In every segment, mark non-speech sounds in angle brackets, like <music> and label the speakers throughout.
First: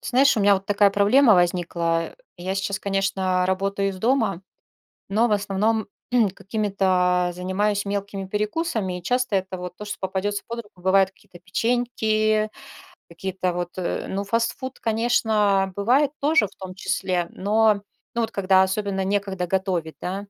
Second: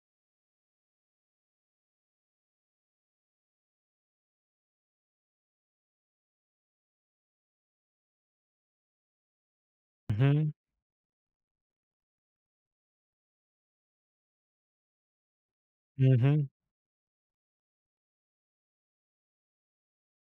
Speaker 1: Ты знаешь, у меня вот такая проблема возникла. Я сейчас, конечно, работаю из дома, но в основном <clears throat> какими-то занимаюсь мелкими перекусами, и часто это вот то, что попадется
Speaker 2: Мгм,
Speaker 1: под руку, бывают какие-то печеньки, какие-то вот, ну, фастфуд, конечно, бывает тоже
Speaker 2: мгм.
Speaker 1: в том числе, но, ну, вот когда особенно некогда готовить, да,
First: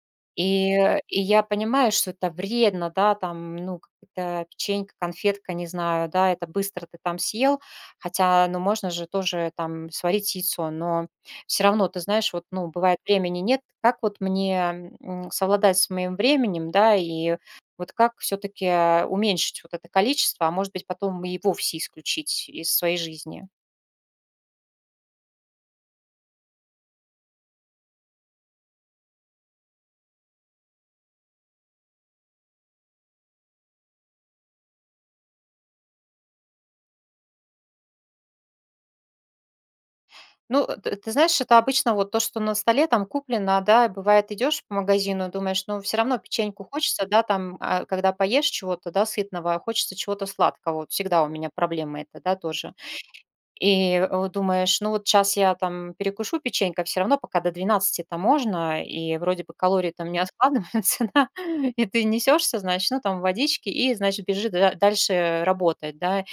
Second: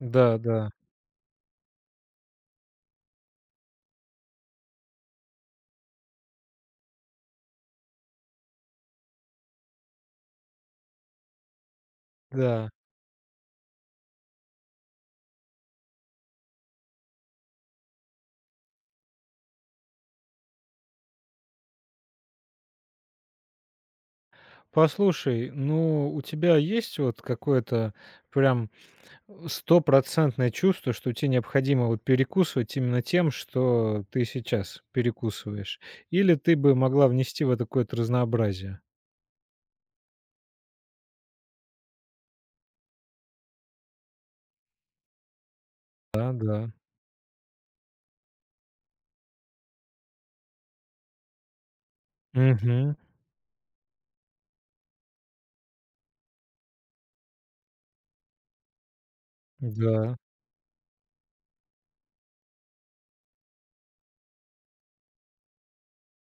Speaker 2: Да, да,
Speaker 1: и, и я понимаю, что это вредно, да, там, ну, какая-то печенька, конфетка, не знаю, да, это быстро ты там съел, хотя, ну, можно же тоже там сварить яйцо, но все равно, ты знаешь, вот, ну,
Speaker 2: да.
Speaker 1: бывает, времени нет, как вот мне совладать с моим временем, да, и вот как все-таки уменьшить вот это количество, а может быть, потом и вовсе исключить из своей жизни.
Speaker 2: Послушай, ну, у тебя есть вот какое-то прям, стопроцентное чувство, что тебе необходимо вот перекусывать именно тем, что ты сейчас перекусываешь? Или ты бы могла внести в это какое-то разнообразие?
Speaker 1: Ну, э, т ты знаешь, это обычно вот то, что на столе там куплено, да. Бывает, идешь по магазину, думаешь, ну, все равно
Speaker 2: Да,
Speaker 1: печеньку
Speaker 2: да.
Speaker 1: хочется, да, там, а, когда поешь чего-то, да, сытного, а хочется чего-то сладкого. Вот всегда у меня проблема это, да, тоже.
Speaker 2: Мгм.
Speaker 1: И, вот думаешь, ну, вот сейчас я там перекушу печенькой, все равно пока до 12 то можно, и вроде бы калории там
Speaker 2: Да,
Speaker 1: не откладываются, <laughs> да. И ты несешься, значит, ну, там водички и, значит, бежишь да дальше работать, да.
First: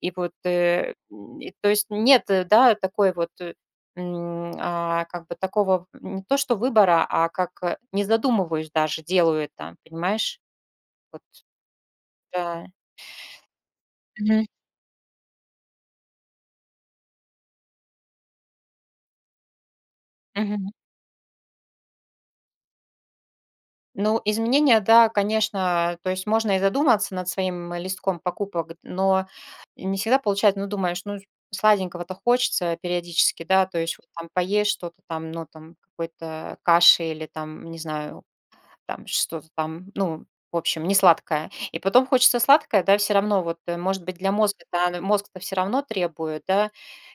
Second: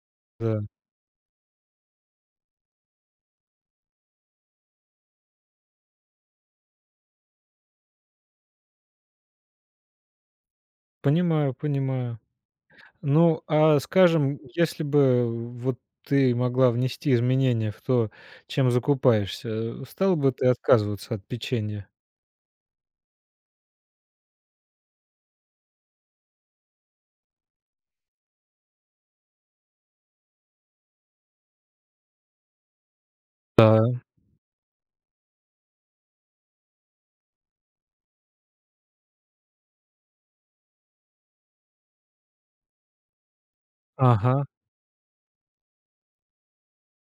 Speaker 1: И вот,
Speaker 2: да.
Speaker 1: и то есть нет, да, такой вот, а, как бы такого не то что выбора, а как, не задумываюсь даже, делаю это, понимаешь? Вот,
Speaker 2: Понимаю, понимаю.
Speaker 1: да.
Speaker 2: Ну, а скажем,
Speaker 1: Мгм.
Speaker 2: если бы вот ты могла внести изменения в то, чем закупаешься, стала бы ты
Speaker 1: Мгм.
Speaker 2: отказываться от печенья?
Speaker 1: Ну, изменения, да, конечно, то есть можно и задуматься над своим листком покупок, но не всегда получается, ну, думаешь, ну, сладенького-то хочется периодически, да, то есть
Speaker 2: Да.
Speaker 1: вот там поесть что-то там, ну, там, какой-то каши или там, не знаю, там что-то там, ну, в общем, не сладкое, и потом хочется сладкое, да, все равно вот, может быть, для
Speaker 2: Ага,
Speaker 1: мозга-то мозг-то все равно требует, да.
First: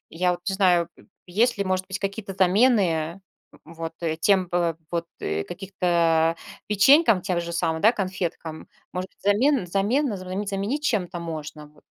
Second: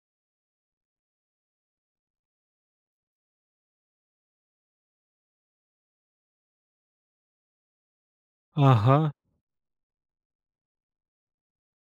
Speaker 1: Я вот не знаю, п есть ли, может быть, какие-то замены, вот, тем, вот, каких-то печенькам тем же самым, да, конфеткам. Может
Speaker 2: ага.
Speaker 1: быть, замен замена заменить заменить чем-то можно, вот,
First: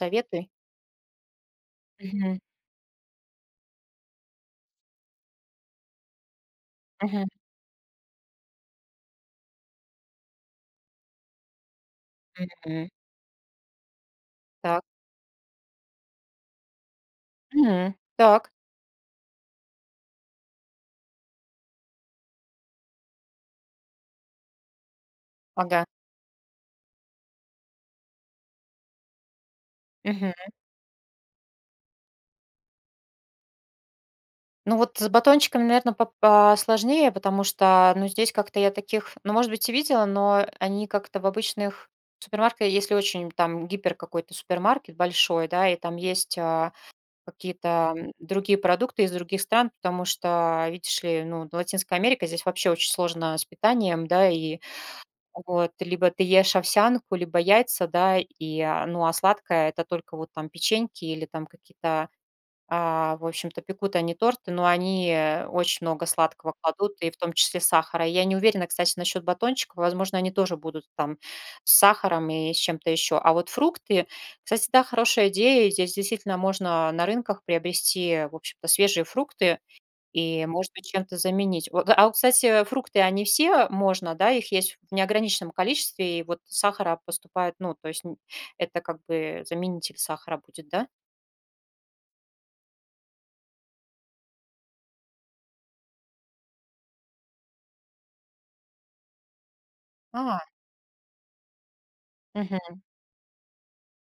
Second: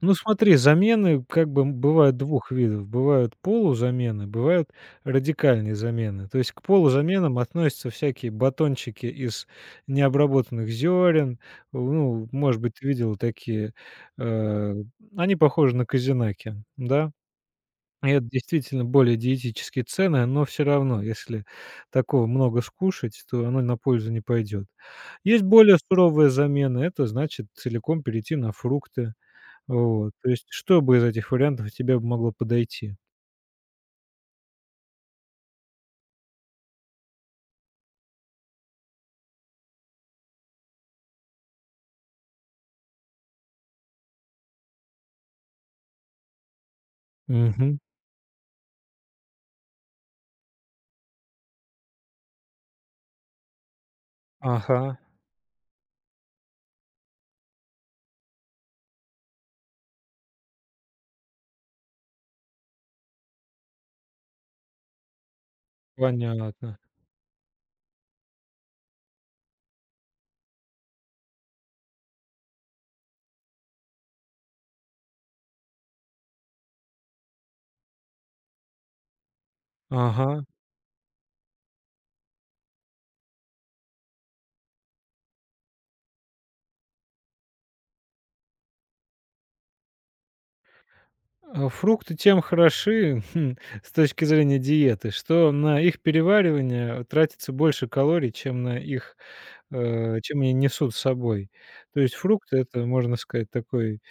Speaker 2: Ну, смотри, замены как бы бывают
Speaker 1: Мгм.
Speaker 2: двух видов. Бывают полузамены, бывают радикальные замены. То есть к
Speaker 1: Мгм.
Speaker 2: полузаменам относятся всякие батончики из необработанных зерен. Ну, может быть, ты
Speaker 1: Мгм.
Speaker 2: видела такие, э,
Speaker 1: Так.
Speaker 2: они похожи на козинаки, да?
Speaker 1: Мгм.
Speaker 2: И это
Speaker 1: Так.
Speaker 2: действительно более диетические цены, но все равно, если такого много скушать, то оно на пользу не пойдет. Есть более
Speaker 1: Ага.
Speaker 2: суровая замены, это значит целиком перейти на фрукты. Вот, то
Speaker 1: Мгм.
Speaker 2: есть что бы из этих вариантов тебе бы могло подойти?
Speaker 1: Ну, вот с батончиками, наверное, сложнее, потому что, ну, здесь как-то я таких, ну, может быть, и видела, но они как-то в обычных супермаркетах, если очень там гипер какой-то супермаркет большой, да, и там есть, а,
Speaker 2: Мгм.
Speaker 1: какие-то, другие продукты из других стран, потому что, видишь ли, ну, вот Латинская Америка, здесь вообще очень сложно с питанием, да, и
Speaker 2: Ага,
Speaker 1: вот либо ты ешь овсянку, либо яйца, да, и, а, ну, а сладкое — это только вот там печеньки или там какие-то а, в общем-то, пекут они торты, но они, очень много сладкого
Speaker 2: понятно.
Speaker 1: кладут, и в том числе сахара. Я не уверена, кстати, насчет батончиков. Возможно, они тоже будут там с сахаром и с чем-то еще. А вот фрукты, кстати, да, хорошая идея. Здесь действительно можно на рынках приобрести, в общем-то, свежие фрукты
Speaker 2: Ага.
Speaker 1: и, может быть, чем-то заменить. Вот, а вот, кстати, фрукты, они все можно, да, их есть в неограниченном количестве, и вот сахара поступает, ну, то есть это как бы заменитель сахара будет, да?
Speaker 2: А фрукты тем хороши, <laughs> хм, с точки зрения диеты, что на их переваривание тратится больше калорий, чем на их
Speaker 1: А,
Speaker 2: чем они несут с собой. То есть фрукты-
Speaker 1: мгм.
Speaker 2: это, можно сказать, такой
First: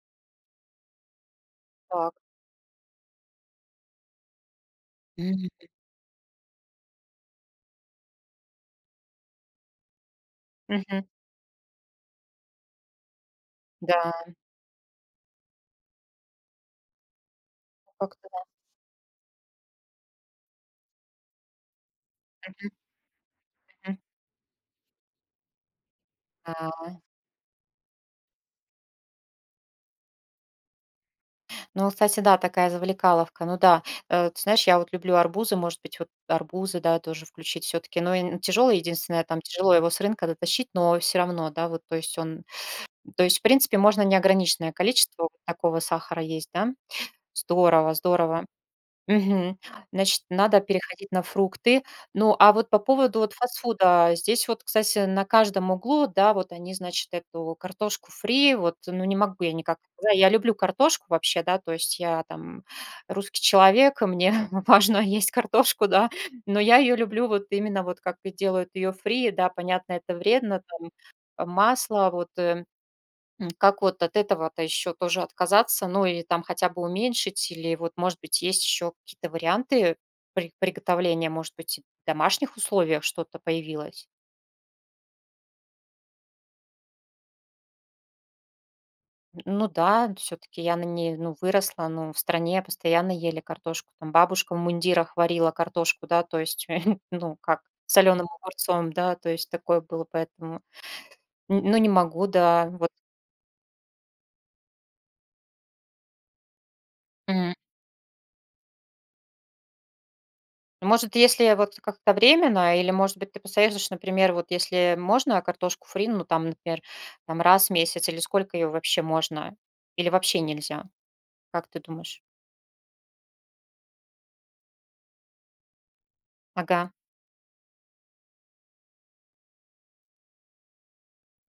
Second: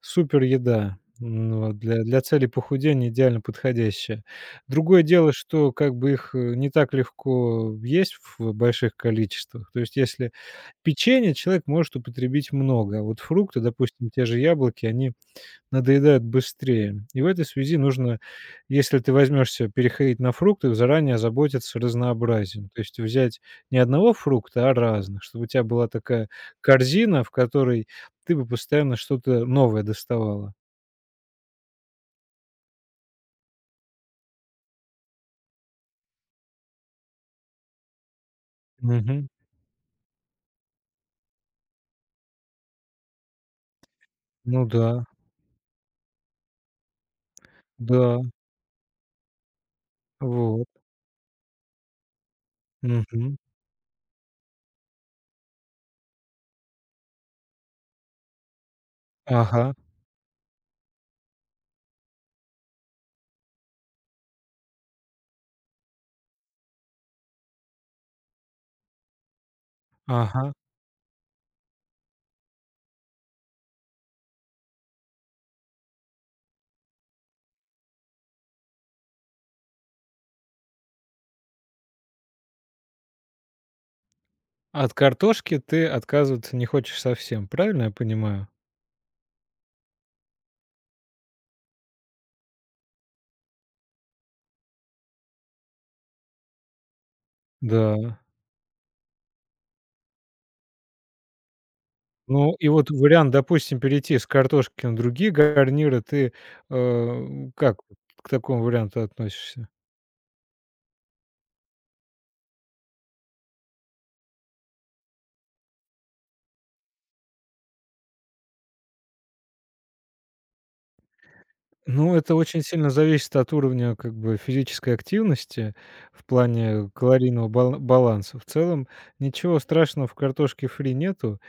Speaker 2: супер еда, м, ну, вот, для
Speaker 1: Так.
Speaker 2: целей похудения идеально подходящая. Другое дело,
Speaker 1: Мгм.
Speaker 2: что как бы их, не так легко есть в больших количествах. То есть если
Speaker 1: Мгм.
Speaker 2: печенье человек может употребить много, а вот фрукты, допустим, те
Speaker 1: Да,
Speaker 2: же яблоки, они надоедают быстрее. И в этой связи нужно,
Speaker 1: как-то да.
Speaker 2: если ты возьмешься переходить на фрукты, заранее заботиться разнообразием. То есть взять не
Speaker 1: Мгм.
Speaker 2: одного фрукта, а разных, чтобы у тебя была такая
Speaker 1: А,
Speaker 2: корзина, в которой ты бы постоянно что-то новое доставала.
Speaker 1: ну, кстати, да, такая завлекаловка. Ну да, ты знаешь, я вот люблю арбузы, может быть, вот арбузы, да, тоже включить все-таки. Но и тяжелый, единственное,
Speaker 2: Мгм.
Speaker 1: там тяжело его с рынка дотащить, но все равно, да, вот, то есть он, то есть, в принципе, можно
Speaker 2: Ну
Speaker 1: неограниченное
Speaker 2: да,
Speaker 1: количество вот такого сахара есть, да? Здорово,
Speaker 2: да,
Speaker 1: здорово. Мгм. Значит, надо
Speaker 2: вот.
Speaker 1: переходить на фрукты. Ну, а вот по поводу вот
Speaker 2: Мгм.
Speaker 1: фастфуда, здесь вот, кстати, на каждом углу, да, вот они, значит, эту картошку фри, вот, ну, не могу я
Speaker 2: Ага,
Speaker 1: никак, да, я люблю картошку вообще, да, то есть я там русский человек, и мне <laughs> важно есть картошку, да, но я ее люблю вот именно вот как и делают ее фри, да, понятно, это
Speaker 2: ага.
Speaker 1: вредно, там, масло, вот. Как вот от этого-то еще тоже отказаться, ну или там хотя бы уменьшить, или вот, может быть, есть еще какие-то варианты приготовления, может быть, и в домашних условиях что-то появилось?
Speaker 2: От картошки ты отказываться не хочешь совсем, правильно я понимаю?
Speaker 1: Ну да, все-таки я на ней ну, выросла, ну, в стране постоянно ели картошку. Там бабушка в мундирах варила картошку, да, то есть, <laughs> ну, как
Speaker 2: Да.
Speaker 1: соленым огурцом, да, то есть такое было, поэтому, ну, не могу,
Speaker 2: Ну,
Speaker 1: да,
Speaker 2: и вот
Speaker 1: вот.
Speaker 2: вариант, допустим, перейти с картошки на другие гарниры. Ты, э, как вот к такому варианту относишься?
Speaker 1: Может, если вот как-то временно, или, может быть, ты посоветуешь, например, вот если можно картошку фри, ну, там, например, там раз в месяц, или сколько ее вообще можно, или вообще нельзя? Как ты
Speaker 2: Ну,
Speaker 1: думаешь?
Speaker 2: это очень сильно зависит от уровня, как бы, физической активности в плане
Speaker 1: Ага.
Speaker 2: калорийного баланса. В целом ничего страшного в картошке фри нету.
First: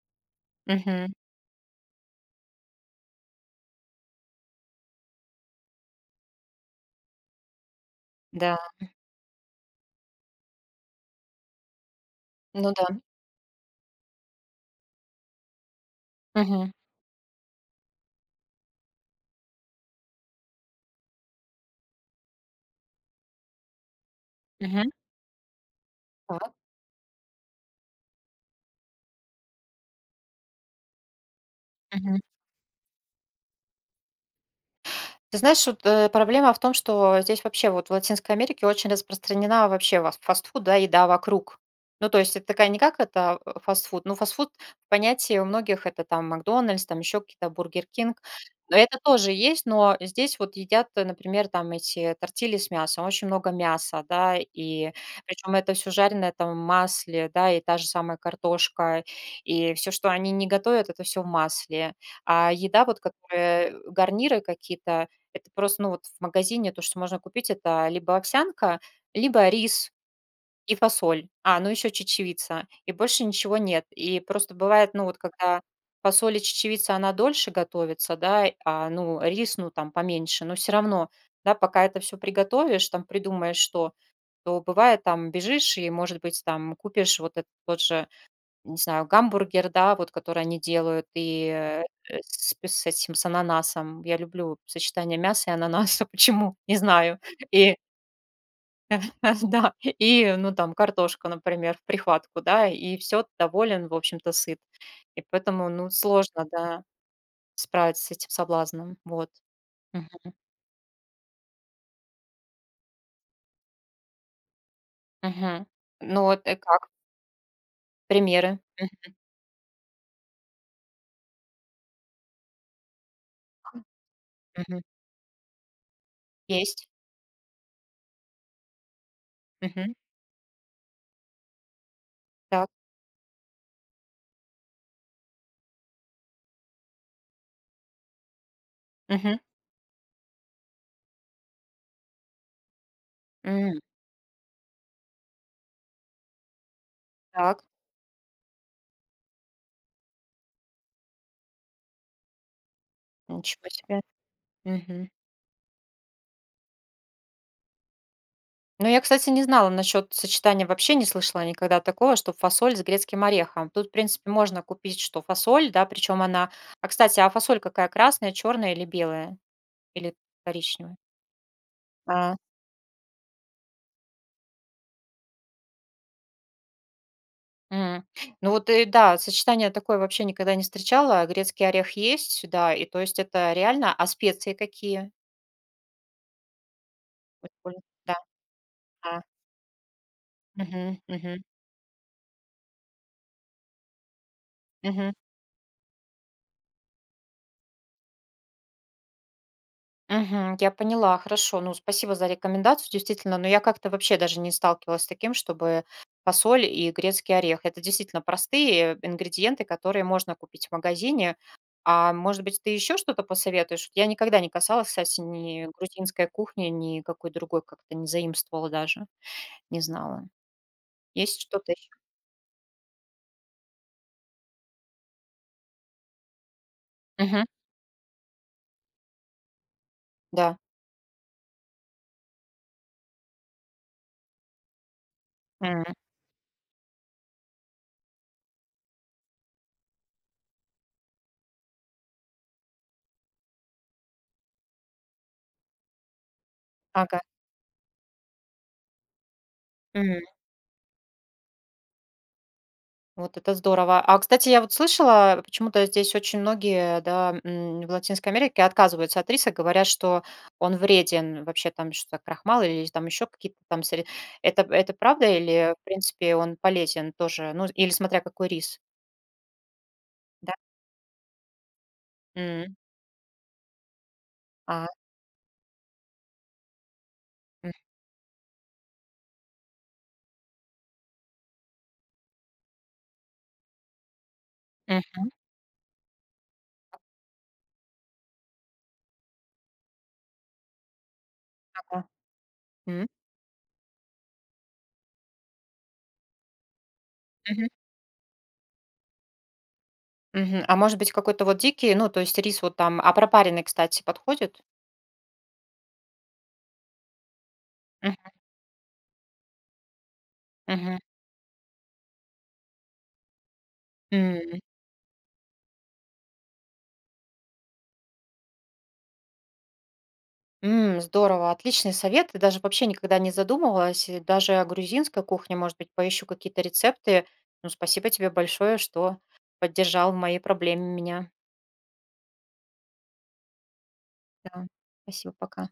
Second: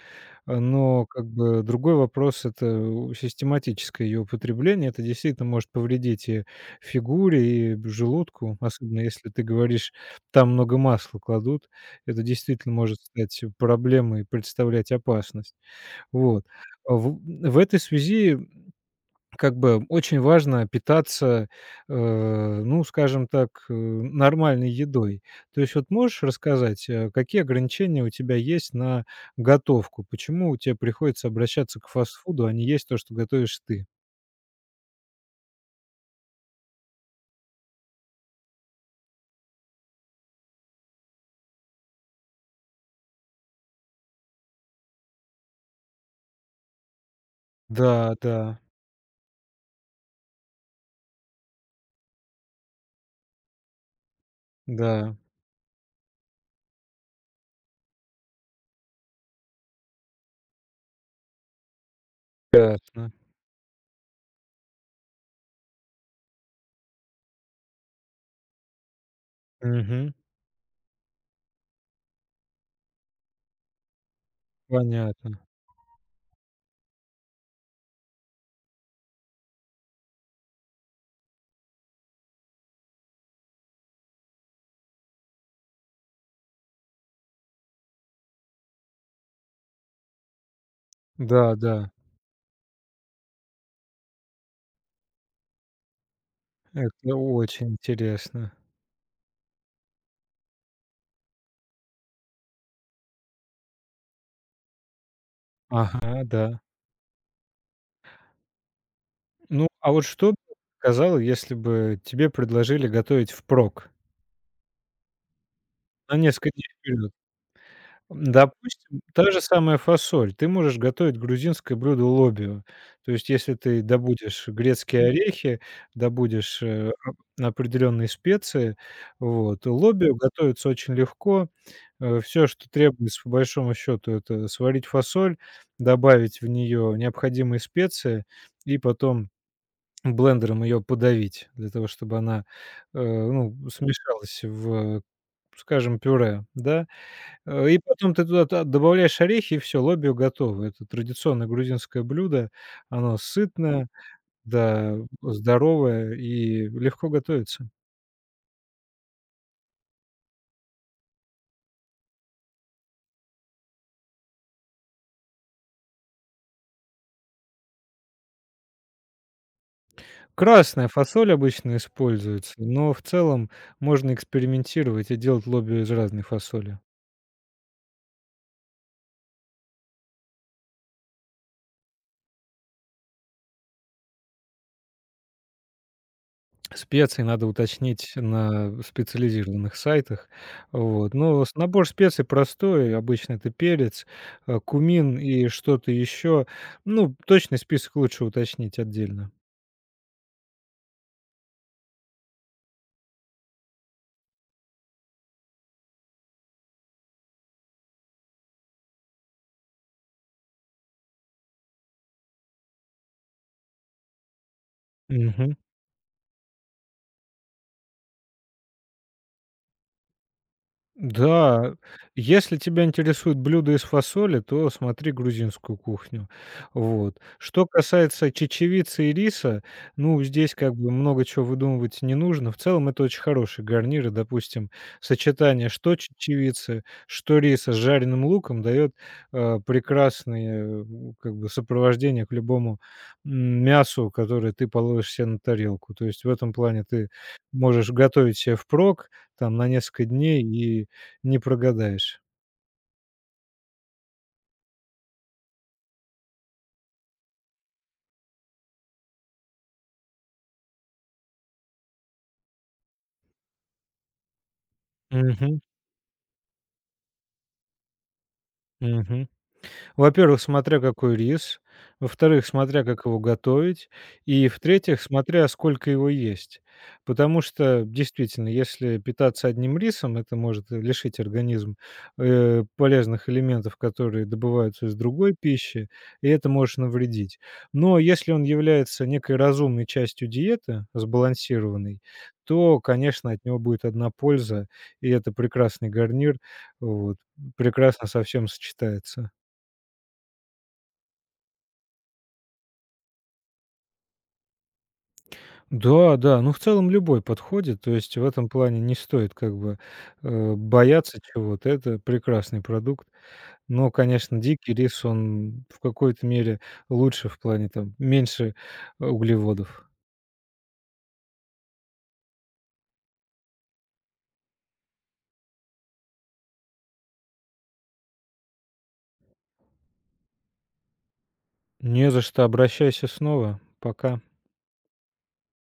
Speaker 2: А, но
Speaker 1: Мгм.
Speaker 2: как бы другой вопрос- это, систематическое её употребление. Это действительно может повредить и фигуре, и б
Speaker 1: Да.
Speaker 2: желудку, особенно если ты говоришь, там много масла кладут. Это
Speaker 1: Ну
Speaker 2: действительно
Speaker 1: да.
Speaker 2: может стать проблемой и представлять опасность. Вот.
Speaker 1: Мгм.
Speaker 2: А В в этой связи как бы очень важно питаться, ну, скажем так, нормальной
Speaker 1: Мгм.
Speaker 2: едой. То есть вот можешь
Speaker 1: Так.
Speaker 2: рассказать, какие ограничения у тебя есть на готовку? Почему тебе приходится обращаться к
Speaker 1: Мгм.
Speaker 2: фастфуду, а не есть то, что готовишь ты?
Speaker 1: Ты знаешь, вот, проблема в том, что здесь вообще вот в Латинской Америке очень распространена вообще вас фастфуд, да, еда вокруг. Ну, то есть это такая не как это фастфуд, ну, фастфуд в понятии у многих это там «Макдональдс», там еще какие-то, «Бургер
Speaker 2: Да,
Speaker 1: Кинг».
Speaker 2: да,
Speaker 1: Но это тоже есть, но здесь вот едят, например, там эти тортили с мясом, очень много мяса, да, и
Speaker 2: да,
Speaker 1: причем это все жареное там в масле, да, и та же самая картошка, и все, что они не готовят, это все в масле. А еда, вот
Speaker 2: ясно.
Speaker 1: которая, гарниры какие-то, это просто, ну, вот в магазине то, что можно купить, это либо овсянка, либо рис
Speaker 2: Мгм.
Speaker 1: и фасоль. А, ну, еще чечевица. И больше ничего нет. И просто бывает, ну, вот
Speaker 2: Понятно.
Speaker 1: когда фасоль и чечевица, она дольше готовится, да, а, ну, рис, ну, там, поменьше, но все равно, да, пока это все приготовишь, там, придумаешь что, то бывает, там, бежишь и, может быть, там, купишь вот этот тот же не знаю, гамбургер, да, вот который они делают, и,
Speaker 2: Да, да,
Speaker 1: с п с этим, с ананасом. Я люблю сочетание мяса и ананаса, <laughs> почему, не
Speaker 2: это
Speaker 1: знаю.
Speaker 2: очень
Speaker 1: И
Speaker 2: интересно.
Speaker 1: <laughs> да, и, ну, там картошка, например, в прихватку, да, и все. Доволен, в общем-то, сыт. И поэтому, ну,
Speaker 2: Ага, да.
Speaker 1: сложно, да, справиться с этим соблазном. Вот.
Speaker 2: Ну, а вот
Speaker 1: Мгм,
Speaker 2: что бы ты сказала, если бы тебе предложили готовить впрок
Speaker 1: мгм.
Speaker 2: на
Speaker 1: Ну, вот
Speaker 2: несколько
Speaker 1: и
Speaker 2: дней
Speaker 1: как?
Speaker 2: вперед?
Speaker 1: Примеры?
Speaker 2: Допустим, та же самая фасоль. Ты можешь готовить грузинское блюдо лобио. То есть, если ты
Speaker 1: Мгм,
Speaker 2: добудешь
Speaker 1: мгм.
Speaker 2: грецкие орехи, добудешь,
Speaker 1: Есть.
Speaker 2: э, оп определенные специи, вот,
Speaker 1: Мгм.
Speaker 2: лобио готовится очень легко. Все, что
Speaker 1: Так.
Speaker 2: требуется, по большому счету, это сварить фасоль, добавить в нее необходимые специи и потом
Speaker 1: Мгм.
Speaker 2: блендером ее подавить для того, чтобы она, ну,
Speaker 1: М,
Speaker 2: смешалась в, скажем, пюре, да.
Speaker 1: так.
Speaker 2: И потом ты туда та добавляешь орехи, и все лобио готово. Это традиционное грузинское блюдо. Оно
Speaker 1: Ничего
Speaker 2: сытное,
Speaker 1: себе.
Speaker 2: да,
Speaker 1: Мгм.
Speaker 2: здоровое и легко готовится.
Speaker 1: Ну, я, кстати, не знала насчет сочетания, вообще не слышала никогда такого, что фасоль с грецким орехом. Тут, в принципе, можно купить, что фасоль, да, причем она. А, кстати, а фасоль какая, красная, черная или белая? Или
Speaker 2: Красная
Speaker 1: коричневая?
Speaker 2: фасоль обычно
Speaker 1: А,
Speaker 2: используется, но в целом можно экспериментировать и делать лобио из разной фасоли.
Speaker 1: м. Ну вот, и да, сочетание такое вообще никогда не встречала. Грецкий орех есть, сюда, и то есть это реально. А специи какие?
Speaker 2: Специи надо
Speaker 1: Вот,
Speaker 2: уточнить
Speaker 1: да,
Speaker 2: на
Speaker 1: да.
Speaker 2: специализированных сайтах.
Speaker 1: Мгм,
Speaker 2: Вот.
Speaker 1: мгм,
Speaker 2: Но с набор специй простой. Обычно это перец,
Speaker 1: мгм.
Speaker 2: кумин и что-то еще. Ну, точный список лучше уточнить отдельно.
Speaker 1: Мгм. Я поняла, хорошо. Ну, спасибо за рекомендацию, действительно. Но я как-то вообще даже не сталкивалась с таким, чтобы фасоль и грецкий орех. Это действительно простые ингредиенты, которые можно купить в магазине. А может быть, ты еще что-то посоветуешь? Вот, я никогда не касалась, кстати,
Speaker 2: Мгм.
Speaker 1: ни грузинской кухни, ни какой другой, как-то не заимствовала даже, не знала. Есть что-то
Speaker 2: Да,
Speaker 1: еще?
Speaker 2: если тебя интересуют блюда из фасоли, то смотри грузинскую кухню. Вот. Что касается чечевицы и риса, ну, здесь
Speaker 1: Да.
Speaker 2: как бы много чего выдумывать не нужно. В целом это очень хорошие гарниры, допустим, сочетание
Speaker 1: М,
Speaker 2: что чечевицы, что риса с жареным луком дает прекрасное как бы сопровождение к любому м, мясу, которое ты положишь себе на тарелку. То есть в этом плане ты
Speaker 1: Ага.
Speaker 2: можешь готовить себе впрок, там на несколько дней и не прогадаешь.
Speaker 1: Вот это здорово. А, кстати, я вот слышала, почему-то здесь очень многие, да, в Латинской Америке отказываются от риса, говорят, что он вреден, вообще там что-то крахмал или там еще какие-то там сырья. Это правда
Speaker 2: Мгм,
Speaker 1: или, в принципе, он полезен тоже? Ну, или смотря какой рис,
Speaker 2: мгм. Во-первых,
Speaker 1: да?
Speaker 2: смотря какой рис, во-вторых,
Speaker 1: М,
Speaker 2: смотря как его готовить, и
Speaker 1: А,
Speaker 2: в-третьих, смотря сколько его есть. Потому
Speaker 1: м,
Speaker 2: что, действительно, если питаться одним рисом, это может лишить организм, полезных элементов, которые добываются из
Speaker 1: мгм,
Speaker 2: другой пищи, и это может навредить. Но если он является некой разумной частью диеты, сбалансированной,
Speaker 1: ага,
Speaker 2: то,
Speaker 1: м,
Speaker 2: конечно, от него будет одна польза, и это прекрасный гарнир, вот,
Speaker 1: мгм,
Speaker 2: прекрасно со всем сочетается.
Speaker 1: мгм. А может быть, какой-то вот дикий, ну, то есть рис вот там, а пропаренный, кстати, подходит?
Speaker 2: Да, да, ну, в целом любой подходит. То есть в
Speaker 1: Мгм,
Speaker 2: этом плане не стоит как бы,
Speaker 1: мгм.
Speaker 2: бояться чего-то. Это прекрасный продукт. Но, конечно,
Speaker 1: М.
Speaker 2: дикий рис, он в какой-то мере лучше в плане там меньше углеводов.
Speaker 1: М, здорово, отличный совет. Я даже вообще никогда не задумывалась, и даже о грузинской кухне, может быть, поищу какие-то рецепты. Ну, спасибо тебе большое, что поддержал в моей проблеме меня.
Speaker 2: Не за что, обращайся снова. Пока.
Speaker 1: Да. Спасибо, пока.